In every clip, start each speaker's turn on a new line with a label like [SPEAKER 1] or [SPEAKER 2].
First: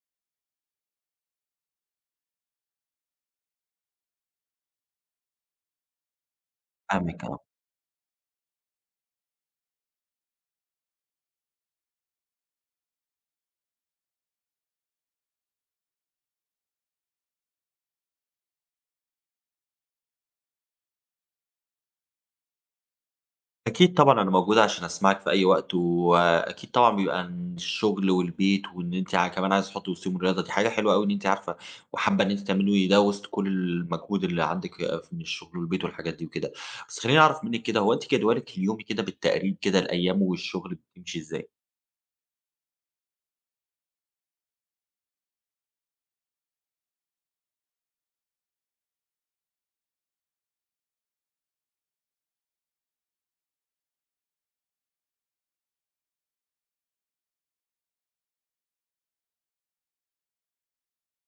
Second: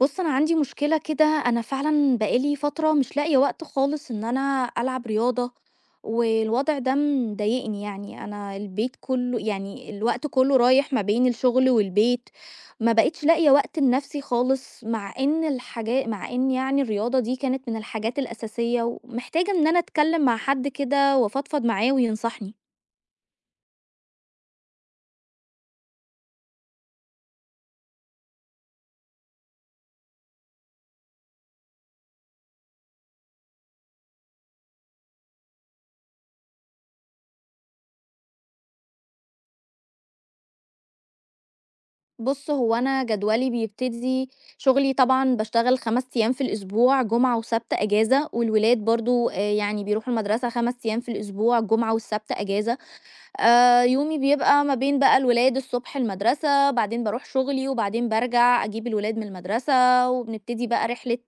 [SPEAKER 1] بُص، أنا عندي مشكلة كده، أنا فعلًا بقى لي فترة مش لاقية وقت خالص إن أنا ألعب رياضة، والوضع ده
[SPEAKER 2] فاهمِك آه.
[SPEAKER 1] مضايقني يعني. أنا البيت كله يعني الوقت كله رايح ما بين الشغل والبيت، ما بقيتش لاقية وقت لنفسي خالص، مع إن مع إن يعني الرياضة دي كانت من الحاجات الأساسية، ومحتاجة إن أنا أتكلم مع حد كده وأفضفض معاه وينصحني.
[SPEAKER 2] أكيد طبعًا أنا موجود عشان أسمعِك في أي وقت، وأكيد طبعًا بيبقى إن الشغل والبيت وإن أنتِ ع كمان عايزة تحطّي وسطيهم الرياضة، دي حاجة حلوة أوي إن أنتِ عارفة وحابة إن أنتِ تعملي ده وسط كل المجهود اللي عندِك من الشغل والبيت والحاجات دي وكده. بس خلّيني أعرف منِّك كده، هو أنتِ جدولِك اليومي كده بالتقريب كده الأيام والشغل بتمشي إزاي؟
[SPEAKER 1] بُص، هو أنا جدولي بيبتدي شغلي طبعًا، باشتغل 5 أيام في الأسبوع، جمعة وسبت أجازة، والولاد برضه يعني بيروحوا المدرسة 5 أيام في الأسبوع، الجمعة والسبت أجازة. يومي بيبقى ما بين بقى الولاد الصبح المدرسة، بعدين باروح شغلي، وبعدين بارجع أجيب الولاد من المدرسة، وبنبتدي بقى رحلة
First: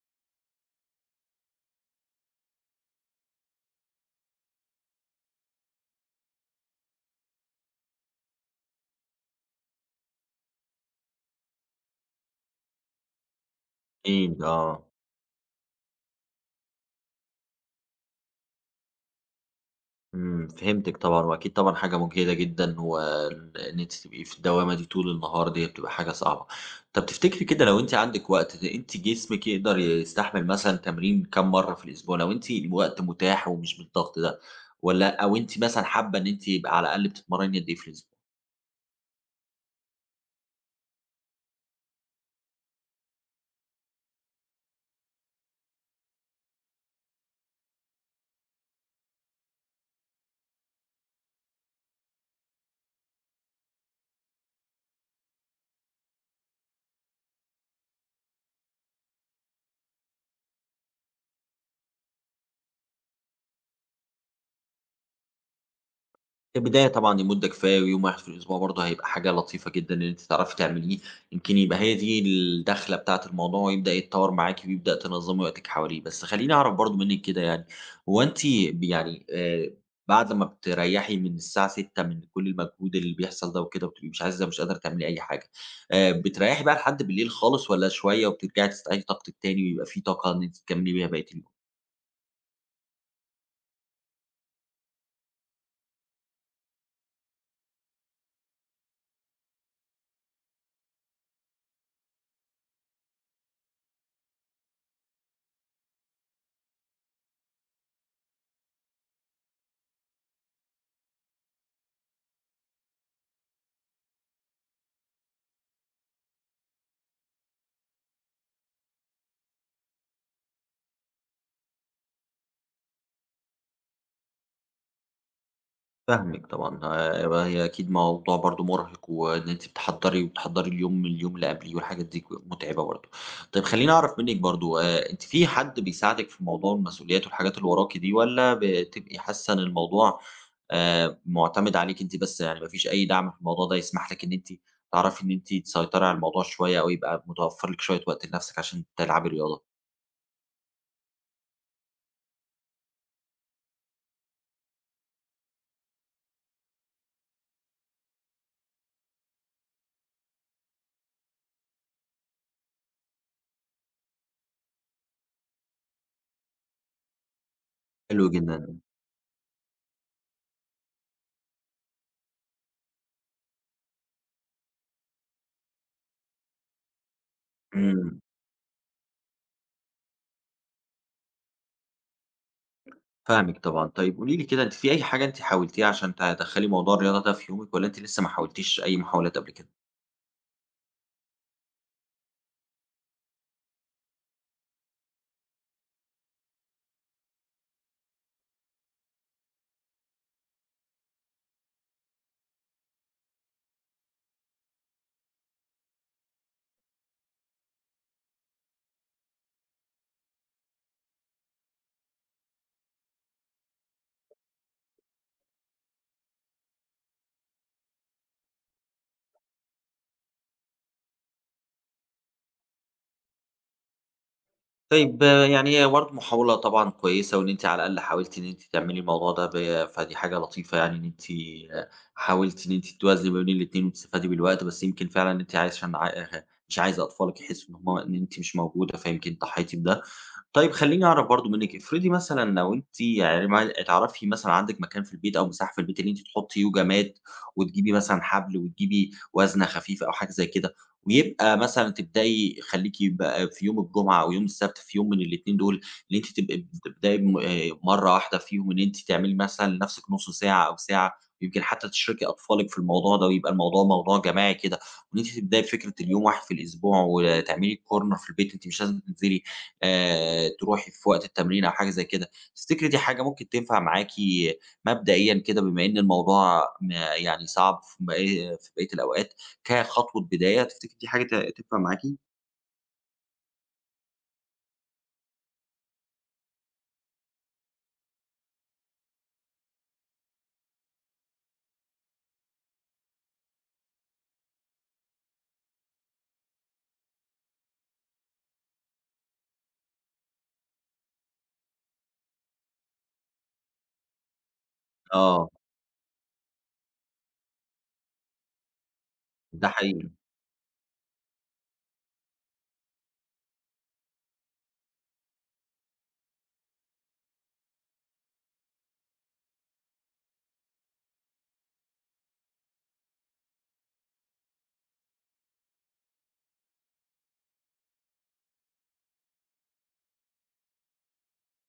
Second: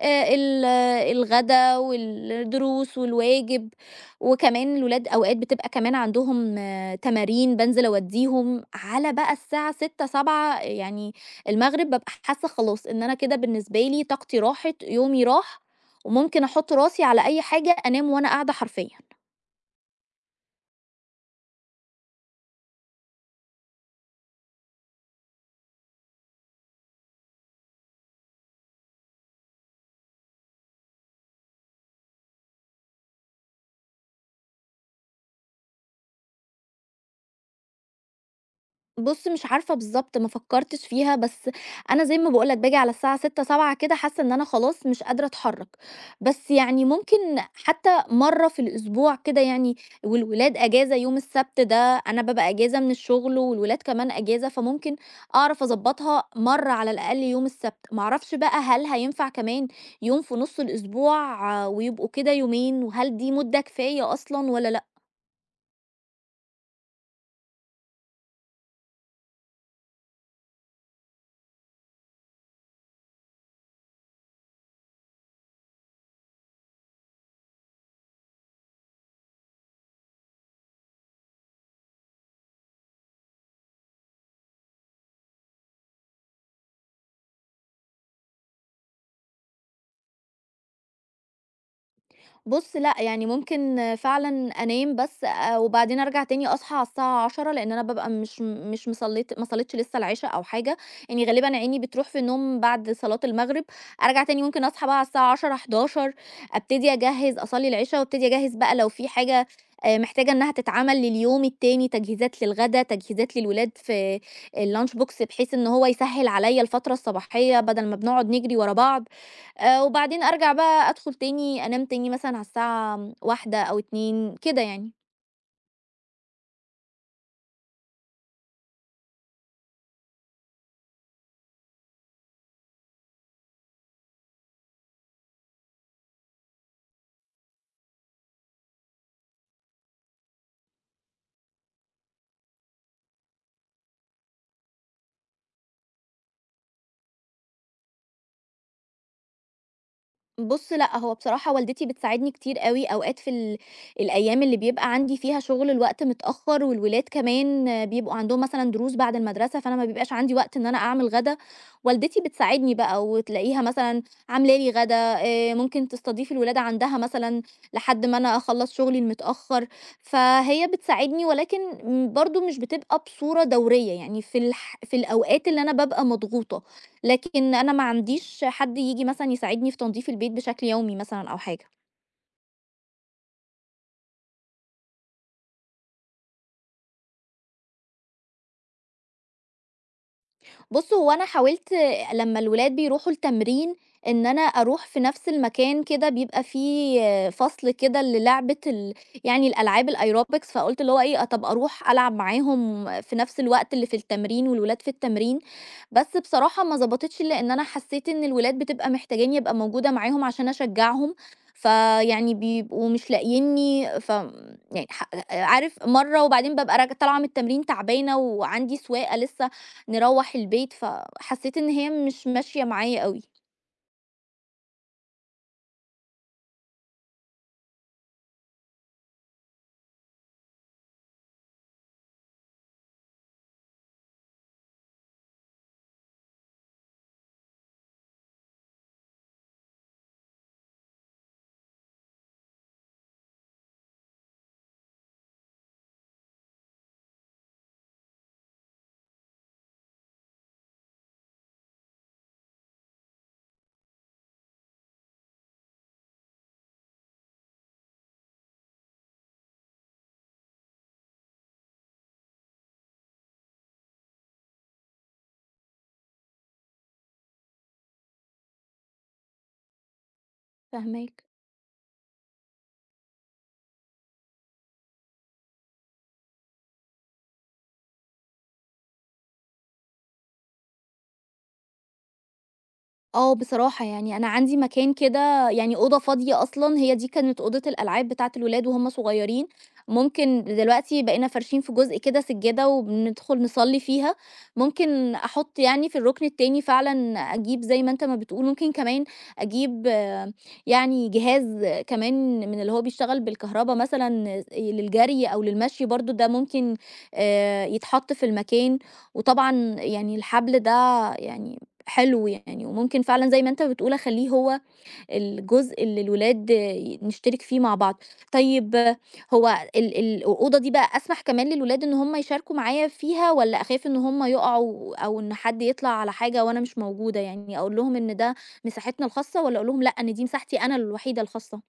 [SPEAKER 1] ال آه، الغدا والدروس والواجب. وكمان الولاد أوقات بتبقى كمان عندهم تمارين بانزل أودّيهم، على بقى الساعة 18:00، 19:00 يعني المغرب، بابقى حاسة خلاص إن أنا كده بالنسبة لي طاقتي
[SPEAKER 2] إمم،
[SPEAKER 1] راحت،
[SPEAKER 2] آه.
[SPEAKER 1] يومي راح، وممكن أحُط راسي على أي حاجة أنام وأنا قاعدة حرفيًا.
[SPEAKER 2] إمم، فهمتِك طبعًا، وأكيد طبعًا حاجة مُجهدة جدًا، وإن أنتِ تبقي في الدوامة دي طول النهار ديّة بتبقى حاجة صعبة. طَب تفتكري كده لو أنتِ عندِك وقت، أنتِ جسمِك يقدر يستحمل مثلًا تمرين كام مرّة في الأسبوع لو أنتِ الوقت متاح ومش بالضغط ده، والّا أنتِ مثلًا حابة إن أنتِ يبقى على الأقل بتتمرّني قد إيه في الأسبوع؟
[SPEAKER 1] بُص، مش عارفة بالضبط، ما فكّرتش فيها، بس أنا زي ما باقول لك باجي على الساعة 18:00، 19:00 كده حاسة إن أنا خلاص مش قادرة أتحرّك، بس يعني ممكن حتى مرّة في الأسبوع كده يعني. والولاد أجازة يوم السبت، ده أنا بابقى أجازة من الشغل والولاد كمان أجازة، فممكن أعرف أضبّطها مرّة على الأقل يوم السبت، ما أعرفش بقى هل هينفع كمان يوم في نُص الأسبوع، ويبقوا كده يومين، وهل دي مدة كفاية أصلًا والّا لأ؟
[SPEAKER 2] كبداية طبعًا المدة كفاية ويوم واحد في الأسبوع برضه هيبقى حاجة لطيفة جدًا إن أنتِ تعرفي تعمليه، يمكن يبقى هي دي الدخلة بتاعة الموضوع ويبدأ يتطور معاكِ ويبدأ تنظّمي وقتِك حواليه. بس خلّيني أعرف برضه منِّك كده يعني، هو أنتِ يعني بعد ما بتريّحي من الساعة 18:00 من كل المجهود اللي بيحصل ده وكده وبتبقي مش عايزة مش قادرة تعملي أي حاجة، بتريّحي بقى لحد بالليل خالص والّا شوية وبترجعي تستعيدي طاقتِك تاني ويبقى في طاقة إن أنتِ تكمّلي بيها بقية اليوم؟
[SPEAKER 1] بُص لأ، يعني ممكن فعلًا أنام بس، وبعدين أرجع تاني أصحى على الساعة 22:00 لإن أنا بابقى مش مش مصليت ما صليتش لسه العشا أو حاجة. يعني غالبًا عيني بتروح في النوم بعد صلاة المغرب، أرجع تاني ممكن أصحى بقى على الساعة 22:00، 23:00 أبتدي أجهّز أصلي العشا وأبتدي أجهّز بقى لو في حاجة محتاجة إنها تتعمل لليوم التاني، تجهيزات للغدا، تجهيزات للولاد في الlunch box، بحيث إن هو يسهّل عليّا الفترة الصباحية بدل ما بنقعد نجري ورا بعض. وبعدين أرجع بقى أدخل تاني أنام تاني مثلًا على الساعة 01:00 أو 02:00 كده يعني.
[SPEAKER 2] فاهمِك طبعًا. هي أكيد موضوع برضه مرهق، وإن أنتِ بتحضّري اليوم من اليوم اللي قبليه والحاجات دي متعبة برضه. طيب خلّيني أعرف منِّك برضه، أنتِ في حد بيساعدِك في موضوع المسؤوليات والحاجات اللي وراكِ دي، والّا بتبقي حاسة إن الموضوع مُعتمد عليكِ أنتِ بس، يعني ما فيش أي دعم في الموضوع ده يسمح لِك إن أنتِ تعرفي إن أنتِ تسيطري على الموضوع شوية، أو يبقى متوفّر لِك شوية وقت لنَفْسِك عشان تلعبي رياضة؟
[SPEAKER 1] بُص لأ، هو بصراحة والدتي بتساعدني كتير أوي، أوقات في الأيام اللي بيبقى عندي فيها شغل الوقت متأخّر، والولاد كمان بيبقوا عندهم مثلًا دروس بعد المدرسة، فأنا ما بيبقاش عندي وقت إن أنا أعمل غدا، والدتي بتساعدني بقى وتلاقيها مثلًا عاملة لي غدا، ممكن تستضيف الولاد عندها مثلًا لحد ما
[SPEAKER 2] حلو
[SPEAKER 1] أنا
[SPEAKER 2] جدًا،
[SPEAKER 1] أخلّص شغلي المتأخّر، فهي بتساعدني، ولكن برضه مش بتبقى بصورة دورية، يعني في الأوقات اللي أنا بابقى مضغوطة. لكن أنا ما
[SPEAKER 2] إمم.
[SPEAKER 1] عنديش حد ييجي مثلًا يساعدني في تنضيف البيت بشكل يومي مثلًا أو حاجة.
[SPEAKER 2] فاهمِك طبعًا. طيب قولي لي كده، أنتِ في أي حاجة أنتِ حاولتيها عشان تدخّلي موضوع الرياضة ده في يومِك والّا أنتِ لسه ما حاولتيش أي محاولات قبل كده؟
[SPEAKER 1] بُص، هو أنا حاولت لمّا الولاد بيروحوا التمرين إن أنا أروح في نفس المكان كده، بيبقى فيه فصل كده للعبة ال يعني الألعاب الaerobics، فقُلت اللي هو إيه، طَب أروح ألعب معاهم في نفس الوقت اللي في التمرين والولاد في التمرين. بس بصراحة ما ضبطتش، لإن أنا حسيت إن الولاد بتبقى محتاجاني أبقى موجودة معاهم عشان أشجعهم، فيعني بيبقوا مش لاقيينّي يعني عارف مرّة، وبعدين بابقى طالعة من التمرين تعبانة وعندي سواقة لسه نروّح البيت، فحسّيت إن هي مش ماشية معايا أوي.
[SPEAKER 2] طيب يعني هي برضه محاولة طبعًا كويسة، وإن أنتِ على الأقل حاولتِ إن أنتِ تعملي الموضوع ده فدي حاجة لطيفة يعني، إن أنتِ حاولتِ إن أنتِ توازني بين الاتنين وتستفادي بالوقت، بس يمكن فعلًا أنتِ عشان مش عايزة أطفالِك يحسّوا إن أنتِ مش موجودة، فيمكن ضحّيتِ بده. طيب خلّيني أعرف برضه منِّك، افرضي مثلًا لو أنتِ يعني تعرفي مثلًا عندِك مكان في البيت أو مساحة في البيت اللي أنتِ تحطّي يُجامات وتجيبي مثلًا حبل وتجيبي وزنة خفيفة أو حاجة زي كده، ويبقى مثلًا تبدئي خلّيكِ بقى في يوم الجمعة أو يوم السبت، في يوم من الاتنين دول، إن أنتِ تبقي بتبدئي بم مرّة واحدة فيهم، إن أنتِ تعملي مثلًا لنفسِك نُص ساعة أو ساعة، ويمكن حتى تشركي أطفالِك في الموضوع ده ويبقى الموضوع موضوع جماعي كده، وإن أنتِ تبدئي بفكرة اليوم واحد في الأسبوع وتعملي corner في البيت. أنتِ مش لازم تنزلي، تروحي في
[SPEAKER 1] فاهماك.
[SPEAKER 2] وقت التمرين أو حاجة زي كده. تفتكري دي حاجة ممكن تنفع معاكِ مبدئيًا كده؟ بما إن الموضوع يعني صعب في بقية الأوقات، كخطوة بداية، تفتكري دي حاجة تنفع معاكِ؟
[SPEAKER 1] آه، بصراحة يعني أنا عندي مكان كده، يعني أوضة فاضية أصلًا، هي دي كانت أوضة الألعاب بتاعة الولاد وهُم صغيرين، ممكن دلوقتي بقينا فارشين في جزء كده سجادة وبندخل نصلي فيها، ممكن أحط يعني في الركن التاني فعلًا أجيب زي ما أنت ما بتقول، ممكن كمان أجيب يعني جهاز كمان من اللي هو بيشتغل بالكهربا مثلًا للجري أو
[SPEAKER 2] آه،
[SPEAKER 1] للمشي، برضه ده ممكن يتحط في المكان، وطبعًا
[SPEAKER 2] ده حقيقي.
[SPEAKER 1] يعني الحبل ده يعني حلو يعني، وممكن فعلًا زي ما أنت بتقول أخلّيه هو الجزء اللي الولاد نشترك فيه مع بعض. طيب، هو ال ال الأوضة دي بقى أسمح كمان للولاد إن هم يشاركوا معايا فيها، والّا أخاف إن هم يُقعوا أو إن حد يطلع على حاجة وأنا مش موجودة؟ يعني أقول لهم إن ده مساحتنا الخاصة، والّا أقول لهم لأ، إن دي مساحتي أنا الوحيدة الخاصة؟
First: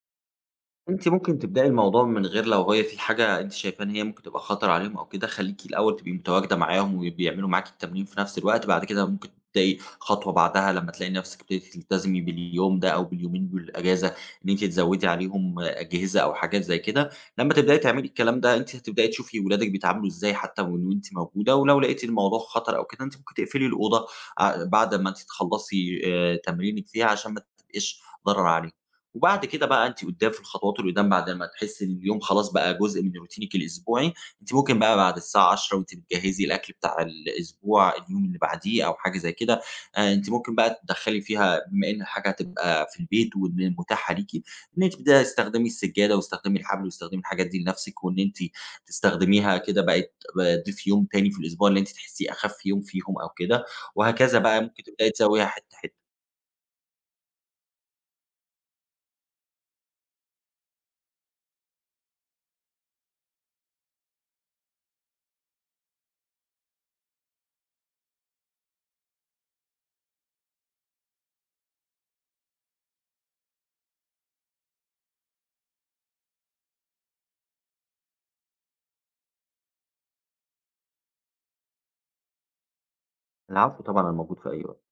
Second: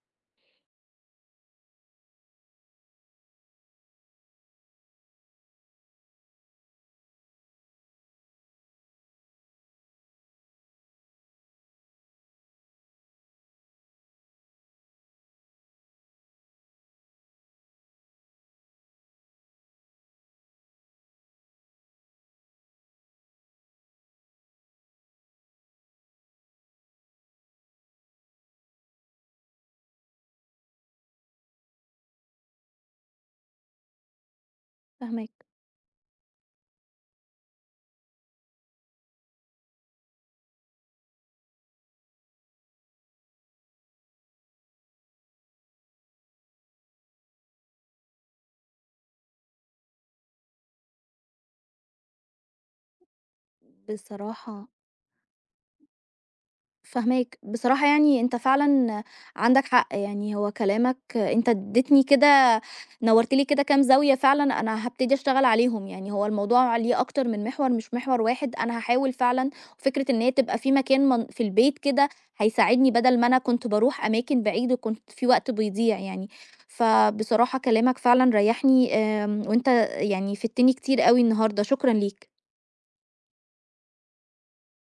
[SPEAKER 2] أنتِ ممكن تبدئي الموضوع من غير، لو هي في حاجة أنتِ شايفاها إن هي ممكن تبقى خطر عليهم أو كده، خلّيكِ الأول تبقي متواجدة معاهم وبيعملوا معاكِ التمرين في نفس الوقت، بعد كده ممكن تبدئي خطوة بعدها لمّا تلاقي نفسِك ابتديتِ تلتزمي باليوم ده أو باليومين بالأجازة، إن أنتِ تزوّدي عليهم أجهزة أو حاجات زي كده. لمّا تبدئي تعملي الكلام ده، أنتِ هتبدئي تشوفي ولادِك بيتعاملوا إزاي حتى من وأنتِ موجودة، ولو لقيتِ الموضوع خطر أو كده، أنتِ ممكن تقفلي الأوضة بعد ما أنتِ تخلّصي تمرينِك فيها عشان ما تبقيش ضرر عليهم. وبعد كده بقى أنتِ قدّام، في الخطوات اللي قدّام بعد ما تحسّي إن اليوم خلاص بقى جزء من روتينِك الأسبوعي، أنتِ ممكن بقى بعد
[SPEAKER 1] فاهماك.
[SPEAKER 2] الساعة 22:00 وأنتِ بتجهّزي الأكل بتاع الأسبوع اليوم اللي بعديه أو حاجة زي كده، أنتِ ممكن بقى تدخّلي فيها، بما إن الحاجة هتبقى في البيت وإن متاحة ليكِ، إن أنتِ تبدئي تستخدمي السجادة واستخدمي الحبل واستخدمي الحاجات دي لنَفْسِك، وإن أنتِ تستخدميها كده بقت ضيف يوم تاني في الأسبوع اللي أنتِ تحسّيه أخَف يوم فيهم أو كده، وهكذا بقى
[SPEAKER 1] بصراحة
[SPEAKER 2] ممكن تبدئي تسوّيها حتّة، حتّة.
[SPEAKER 1] فاهماك. بصراحة يعني أنت فعلًا عندك حق، يعني هو كلامك أنت ادّيتني كده، نوّرت لي كده كام زاوية فعلًا أنا هابتدي أشتغل عليهم، يعني هو الموضوع ليه أكتر من محور مش محور واحد، أنا هاحاول فعلًا فكرة إن هي تبقى في مكان في البيت كده، هيساعدني بدل ما أنا كنت باروح أماكن بعيد وكنت في وقت بيضيع يعني. فبصراحة كلامك فعلًا ريّحني، وأنت يعني فدتني كتير أوي النهارده، شكرًا ليك.
[SPEAKER 2] العفو طبعًا، أنا موجود في أي وقت.